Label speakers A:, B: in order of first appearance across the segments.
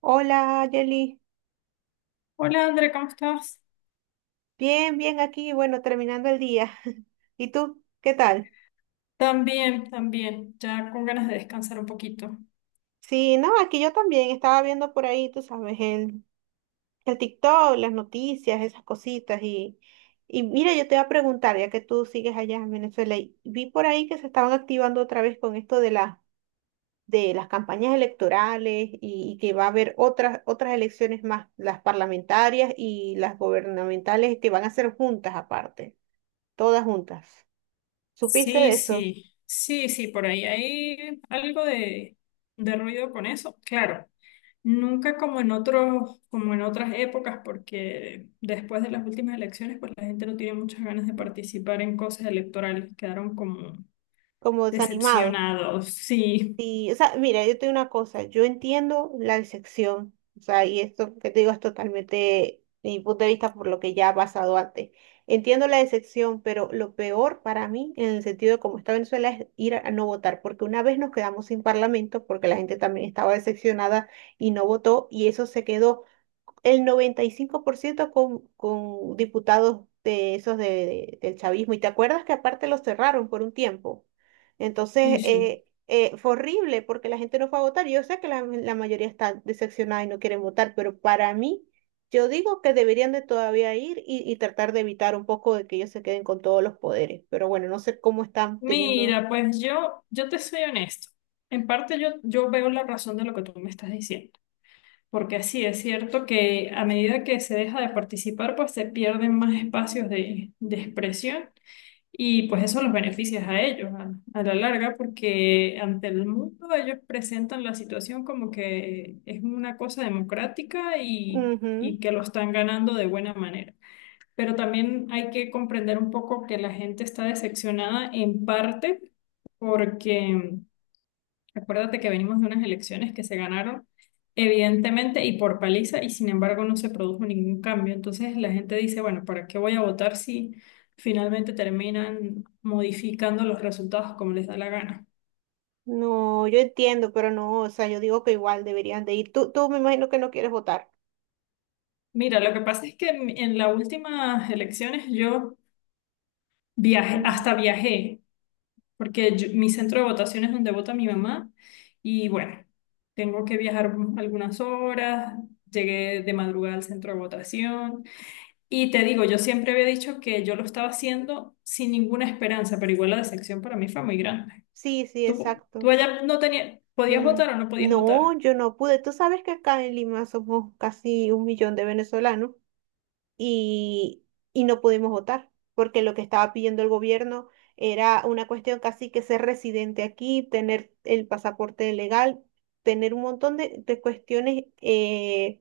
A: Hola, Yeli.
B: Hola André, ¿cómo estás?
A: Bien, bien aquí, bueno, terminando el día. ¿Y tú? ¿Qué tal?
B: También, también, ya con ganas de descansar un poquito.
A: Sí, no, aquí yo también estaba viendo por ahí, tú sabes, el TikTok, las noticias, esas cositas. Y mira, yo te voy a preguntar, ya que tú sigues allá en Venezuela, y vi por ahí que se estaban activando otra vez con esto de las campañas electorales y que va a haber otras elecciones más, las parlamentarias y las gubernamentales que van a ser juntas aparte, todas juntas. ¿Supiste
B: Sí,
A: de eso?
B: sí, sí, sí, por ahí hay algo de ruido con eso. Claro, nunca como en otros, como en otras épocas, porque después de las últimas elecciones, pues la gente no tiene muchas ganas de participar en cosas electorales, quedaron como
A: Como desanimado.
B: decepcionados. Sí,
A: Y, o sea, mira, yo te una cosa, yo entiendo la decepción, o sea, y esto que te digo es totalmente de mi punto de vista por lo que ya ha pasado antes. Entiendo la decepción, pero lo peor para mí, en el sentido de cómo está Venezuela, es ir a no votar, porque una vez nos quedamos sin parlamento, porque la gente también estaba decepcionada y no votó, y eso se quedó el 95% con diputados de esos del chavismo. Y te acuerdas que aparte los cerraron por un tiempo.
B: sí,
A: Entonces,
B: sí.
A: fue horrible porque la gente no fue a votar. Yo sé que la mayoría está decepcionada y no quieren votar, pero para mí, yo digo que deberían de todavía ir y tratar de evitar un poco de que ellos se queden con todos los poderes. Pero bueno, no sé cómo están teniendo.
B: Mira, pues yo te soy honesto. En parte yo veo la razón de lo que tú me estás diciendo. Porque sí, es cierto que a medida que se deja de participar, pues se pierden más espacios de expresión y pues eso los beneficia a ellos a la larga, porque ante el mundo ellos presentan la situación como que es una cosa democrática
A: Ujú.
B: y que lo están ganando de buena manera. Pero también hay que comprender un poco que la gente está decepcionada en parte porque... Acuérdate que venimos de unas elecciones que se ganaron evidentemente y por paliza, y sin embargo no se produjo ningún cambio. Entonces la gente dice, bueno, ¿para qué voy a votar si finalmente terminan modificando los resultados como les da la gana?
A: No, yo entiendo, pero no, o sea, yo digo que igual deberían de ir. Tú me imagino que no quieres votar.
B: Mira, lo que pasa es que en las últimas elecciones yo viajé,
A: Mm.
B: hasta viajé, porque mi centro de votación es donde vota mi mamá y bueno, tengo que viajar algunas horas, llegué de madrugada al centro de votación. Y te digo, yo siempre había dicho que yo lo estaba haciendo sin ninguna esperanza, pero igual la decepción para mí fue muy grande.
A: Sí, sí,
B: Tú
A: exacto.
B: allá no tenías, ¿podías
A: Mm.
B: votar o no podías
A: No,
B: votar?
A: yo no pude. Tú sabes que acá en Lima somos casi un millón de venezolanos y, y no pudimos votar porque lo que estaba pidiendo el gobierno era una cuestión casi que ser residente aquí, tener el pasaporte legal, tener un montón de cuestiones eh,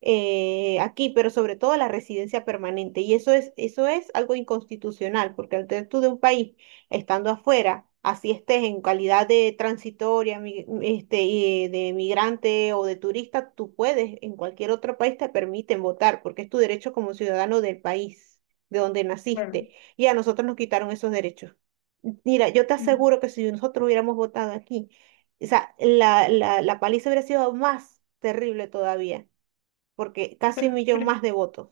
A: eh, aquí, pero sobre todo la residencia permanente. Y eso es algo inconstitucional, porque al ser tú de un país estando afuera, así estés en calidad de transitoria, este, y de migrante o de turista, tú puedes, en cualquier otro país te permiten votar, porque es tu derecho como ciudadano del país de donde
B: Claro.
A: naciste. Y a nosotros nos quitaron esos derechos. Mira, yo te
B: Mm,
A: aseguro que si nosotros hubiéramos votado aquí, o sea, la, la paliza hubiera sido más terrible todavía porque casi
B: Pero,
A: un millón más de votos.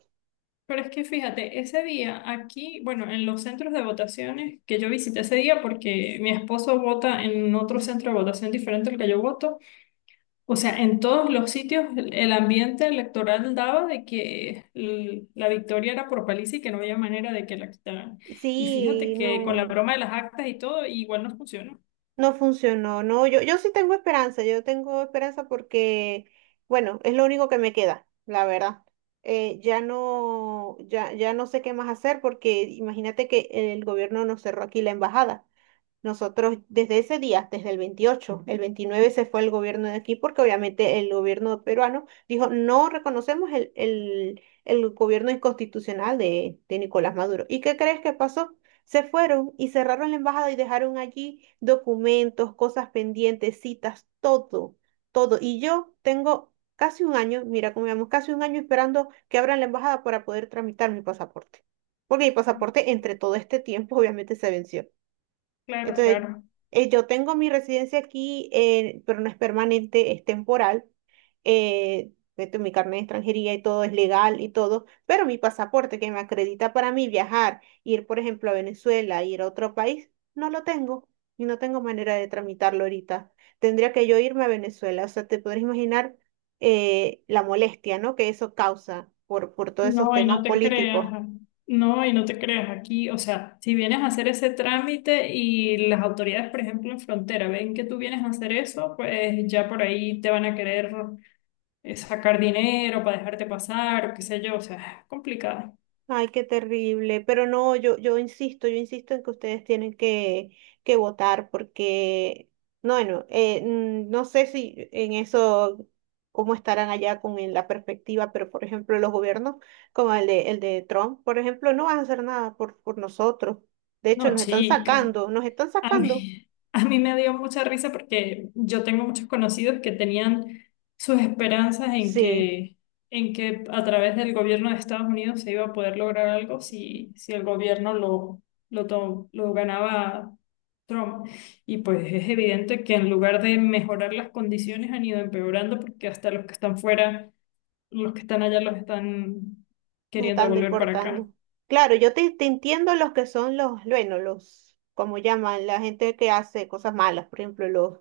B: pero es que fíjate, ese día aquí, bueno, en los centros de votaciones que yo visité ese día, porque mi esposo vota en otro centro de votación diferente al que yo voto. O sea, en todos los sitios el ambiente electoral daba de que la victoria era por paliza y que no había manera de que la quitaran. Y fíjate
A: Sí,
B: que con la
A: no,
B: broma de las actas y todo, igual no funcionó.
A: no funcionó, no, yo sí tengo esperanza, yo tengo esperanza porque, bueno, es lo único que me queda, la verdad. Ya no, ya no sé qué más hacer porque imagínate que el gobierno nos cerró aquí la embajada. Nosotros desde ese día, desde el 28, el 29 se fue el gobierno de aquí porque obviamente el gobierno peruano dijo no reconocemos el, el gobierno inconstitucional de Nicolás Maduro. ¿Y qué crees que pasó? Se fueron y cerraron la embajada y dejaron allí documentos, cosas pendientes, citas, todo, todo. Y yo tengo casi un año, mira cómo vamos, casi un año esperando que abran la embajada para poder tramitar mi pasaporte. Porque mi pasaporte entre todo este tiempo obviamente se venció.
B: Claro,
A: Entonces,
B: claro.
A: yo tengo mi residencia aquí, pero no es permanente, es temporal. Esto, mi carnet de extranjería y todo es legal y todo, pero mi pasaporte que me acredita para mí viajar, ir, por ejemplo, a Venezuela, ir a otro país, no lo tengo y no tengo manera de tramitarlo ahorita. Tendría que yo irme a Venezuela, o sea, te podrás imaginar la molestia, ¿no?, que eso causa por todos esos
B: No, y
A: temas
B: no te creas.
A: políticos.
B: No, y no te creas aquí. O sea, si vienes a hacer ese trámite y las autoridades, por ejemplo, en frontera, ven que tú vienes a hacer eso, pues ya por ahí te van a querer sacar dinero para dejarte pasar, o qué sé yo. O sea, es complicado.
A: Ay, qué terrible. Pero no, yo, yo insisto en que ustedes tienen que votar porque, no, bueno, no sé si en eso, cómo estarán allá con la perspectiva, pero por ejemplo, los gobiernos como el de Trump, por ejemplo, no van a hacer nada por nosotros. De hecho,
B: No,
A: nos están
B: chica.
A: sacando, nos están
B: A
A: sacando.
B: mí, a mí me dio mucha risa porque yo tengo muchos conocidos que tenían sus esperanzas
A: Sí,
B: en que a través del gobierno de Estados Unidos se iba a poder lograr algo si, si el gobierno lo ganaba Trump. Y pues es evidente que en lugar de mejorar las condiciones han ido empeorando porque hasta los que están fuera, los que están allá los están
A: nos
B: queriendo
A: están
B: devolver para acá.
A: deportando. Claro, yo te, te entiendo los que son los, bueno, los, como llaman, la gente que hace cosas malas, por ejemplo, los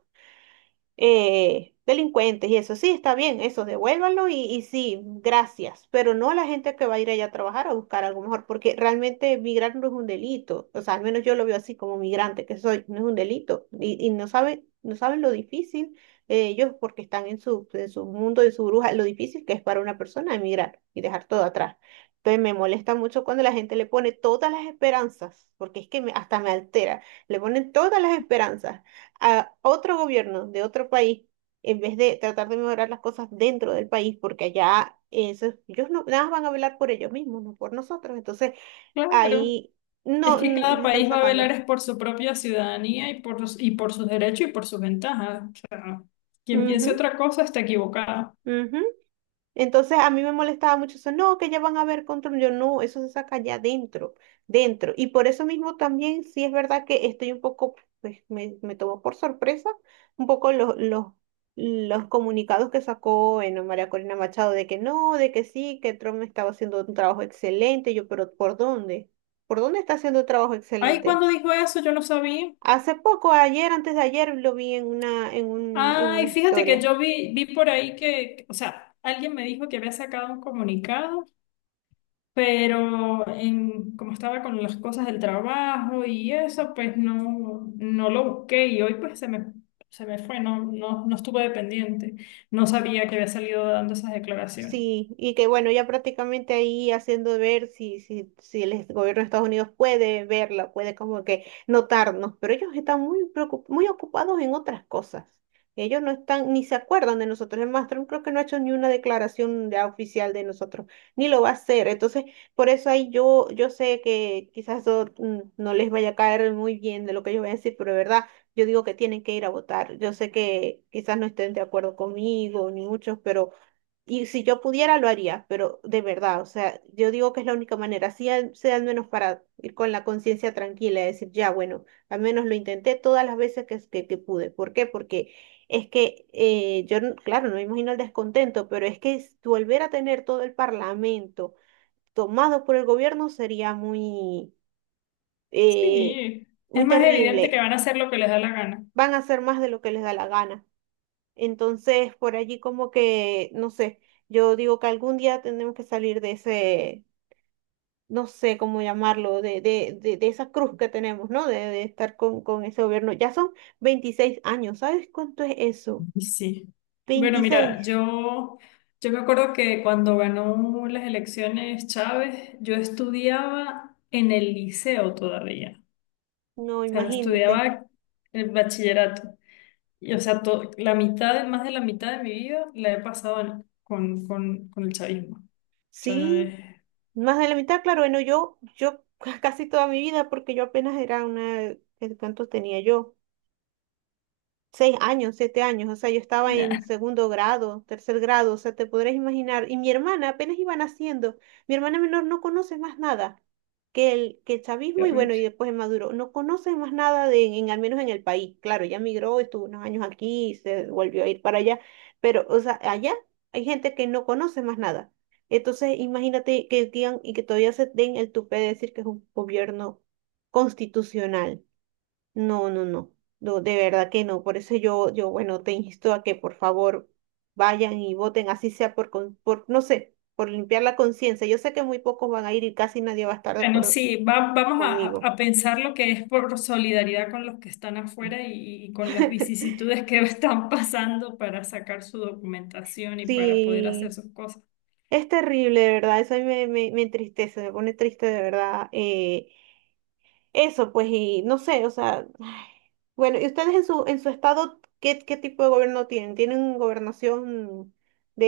A: delincuentes y eso. Sí, está bien, eso, devuélvanlo y sí, gracias, pero no a la gente que va a ir allá a trabajar a buscar algo mejor, porque realmente migrar no es un delito, o sea, al menos yo lo veo así como migrante que soy, no es un delito y no saben, no saben lo difícil ellos porque están en su mundo, en su bruja, lo difícil que es para una persona emigrar y dejar todo atrás. Entonces me molesta mucho cuando la gente le pone todas las esperanzas, porque es que hasta me altera, le ponen todas las esperanzas a otro gobierno de otro país en vez de tratar de mejorar las cosas dentro del país, porque allá ellos no, nada más van a velar por ellos mismos, no por nosotros. Entonces
B: Claro.
A: ahí
B: Es
A: no,
B: que
A: nos
B: cada
A: están
B: país va a velar
A: sacando.
B: es por su propia ciudadanía y por, y por sus derechos y por sus ventajas. O sea, quien
A: Ujú,
B: piense otra cosa está equivocado.
A: ujú. Entonces a mí me molestaba mucho eso, no, que ya van a ver control, yo no, eso se saca ya dentro, dentro. Y por eso mismo también sí es verdad que estoy un poco, pues me tomó por sorpresa un poco los, los comunicados que sacó, bueno, María Corina Machado, de que no, de que sí, que Trump estaba haciendo un trabajo excelente, yo, pero ¿por dónde? ¿Por dónde está haciendo un trabajo
B: Ay,
A: excelente?
B: ¿cuando dijo eso? Yo no sabía.
A: Hace poco, ayer, antes de ayer, lo vi en una, en una
B: Ay, fíjate que
A: historia.
B: yo vi por ahí que, o sea, alguien me dijo que había sacado un comunicado, pero en, como estaba con las cosas del trabajo y eso, pues no, no lo busqué y hoy pues se me fue, no, no, no estuve pendiente. No sabía que había salido dando esas declaraciones.
A: Sí, y que bueno, ya prácticamente ahí haciendo ver si, si el gobierno de Estados Unidos puede verla, puede como que notarnos, pero ellos están muy ocupados en otras cosas. Ellos no están, ni se acuerdan de nosotros. El más, Trump creo que no ha hecho ni una declaración ya oficial de nosotros, ni lo va a hacer. Entonces, por eso ahí yo, yo sé que quizás eso, no les vaya a caer muy bien de lo que ellos van a decir, pero de verdad, yo digo que tienen que ir a votar. Yo sé que quizás no estén de acuerdo conmigo, ni muchos, pero, y si yo pudiera, lo haría, pero de verdad, o sea, yo digo que es la única manera, así sea al menos para ir con la conciencia tranquila y decir, ya, bueno, al menos lo intenté todas las veces que pude. ¿Por qué? Porque es que yo, claro, no me imagino el descontento, pero es que volver a tener todo el parlamento tomado por el gobierno sería eh,
B: Sí,
A: muy
B: es más evidente que
A: terrible.
B: van a hacer lo que les da la gana.
A: Van a hacer más de lo que les da la gana. Entonces, por allí como que, no sé, yo digo que algún día tenemos que salir de ese, no sé cómo llamarlo, de esa cruz que tenemos, ¿no? De estar con ese gobierno. Ya son 26 años, ¿sabes cuánto es eso?
B: Y sí. Bueno, mira,
A: 26.
B: yo me acuerdo que cuando ganó las elecciones Chávez, yo estudiaba en el liceo todavía.
A: No,
B: O sea,
A: imagínate.
B: estudiaba el bachillerato. Y, o sea, la mitad, más de la mitad de mi vida la he pasado con, con el chavismo. O sea,
A: Sí,
B: es,
A: más de la mitad, claro, bueno, yo casi toda mi vida, porque yo apenas era una, ¿cuántos tenía yo? 6 años, 7 años, o sea, yo estaba en
B: nah,
A: segundo grado, tercer grado, o sea, te podrás imaginar. Y mi hermana apenas iba naciendo, mi hermana menor no conoce más nada que el, que el
B: qué
A: chavismo y
B: horrible.
A: bueno, y después el Maduro, no conoce más nada al menos en el país. Claro, ya migró, estuvo unos años aquí, se volvió a ir para allá, pero, o sea, allá hay gente que no conoce más nada. Entonces, imagínate que digan y que todavía se den el tupé de decir que es un gobierno constitucional. No, no, no, no, de verdad que no. Por eso yo, bueno, te insto a que por favor vayan y voten, así sea por, no sé, por limpiar la conciencia. Yo sé que muy pocos van a ir y casi nadie va a estar de
B: Bueno,
A: acuerdo
B: sí, vamos a,
A: conmigo.
B: a pensar lo que es por solidaridad con los que están afuera y con las vicisitudes que están pasando para sacar su documentación y para poder hacer
A: Sí,
B: sus cosas.
A: es terrible, de verdad, eso a mí me, me entristece, me pone triste de verdad. Eso, pues, y no sé, o sea, ay. Bueno, ¿y ustedes en su estado qué tipo de gobierno tienen? ¿Tienen gobernación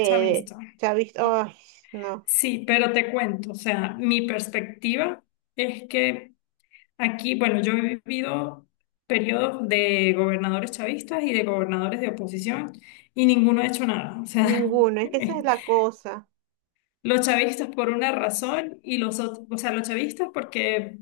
B: Se ha visto.
A: chavista? Ay, no.
B: Sí, pero te cuento, o sea, mi perspectiva es que aquí, bueno, yo he vivido periodos de gobernadores chavistas y de gobernadores de oposición y ninguno ha hecho nada. O sea,
A: Ninguno, es que esa es la cosa.
B: los chavistas por una razón y los otros, o sea, los chavistas porque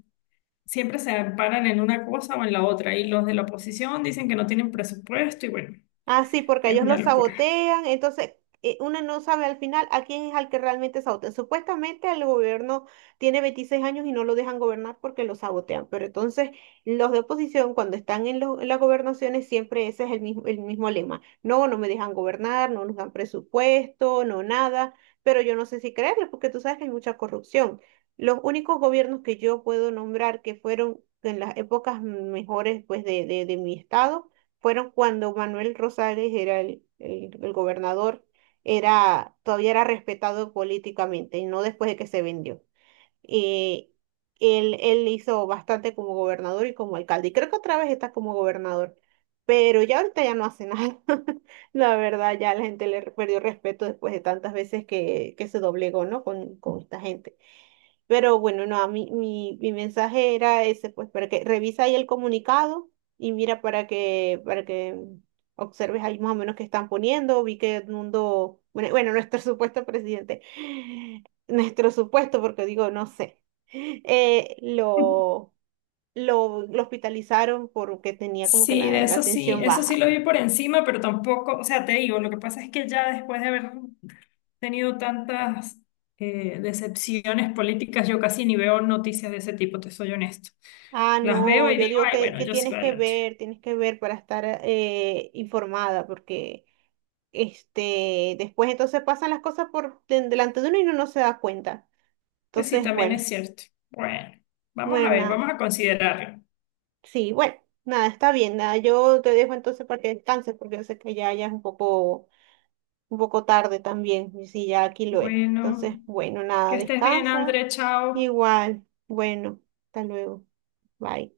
B: siempre se amparan en una cosa o en la otra. Y los de la oposición dicen que no tienen presupuesto y bueno,
A: Ah, sí, porque
B: es
A: ellos lo
B: una locura.
A: sabotean, entonces uno no sabe al final a quién es al que realmente sabotean. Supuestamente el gobierno tiene 26 años y no lo dejan gobernar porque lo sabotean, pero entonces los de oposición cuando están en las gobernaciones siempre ese es el mismo lema. No, no me dejan gobernar, no nos dan presupuesto, no nada, pero yo no sé si creerles porque tú sabes que hay mucha corrupción. Los únicos gobiernos que yo puedo nombrar que fueron en las épocas mejores pues de mi estado fueron cuando Manuel Rosales era el gobernador, era, todavía era respetado políticamente, y no después de que se vendió. Eh, él hizo bastante como gobernador y como alcalde, y creo que otra vez está como gobernador, pero ya ahorita ya no hace nada. La verdad, ya la gente le perdió respeto después de tantas veces que se doblegó, ¿no? Con esta gente. Pero bueno, no, a mí, mi mensaje era ese, pues, para que revisa ahí el comunicado y mira para que observes ahí más o menos qué están poniendo. Vi que Edmundo, bueno, bueno, nuestro supuesto presidente, nuestro supuesto, porque digo, no sé, eh, lo, lo hospitalizaron porque tenía como que
B: Sí, de
A: la tensión
B: eso sí
A: baja.
B: lo vi por encima, pero tampoco, o sea, te digo, lo que pasa es que ya después de haber tenido tantas decepciones políticas, yo casi ni veo noticias de ese tipo, te soy honesto.
A: Ah,
B: Las veo
A: no,
B: y
A: yo
B: digo,
A: digo
B: ay,
A: que,
B: bueno,
A: que
B: yo sigo adelante.
A: tienes que ver para estar, informada, porque. Este, después entonces pasan las cosas por delante de uno y uno no se da cuenta.
B: Pues sí,
A: Entonces,
B: también
A: bueno,
B: es cierto. Bueno, vamos
A: bueno,
B: a ver, vamos
A: nada.
B: a considerarlo.
A: Sí, bueno, nada, está bien, nada. Yo te dejo entonces para que descanses, porque yo sé que ya, ya es un poco tarde también, y sí, ya aquí lo es. Entonces,
B: Bueno,
A: bueno, nada,
B: que estés bien,
A: descansa.
B: André, chao.
A: Igual, bueno, hasta luego. Bye.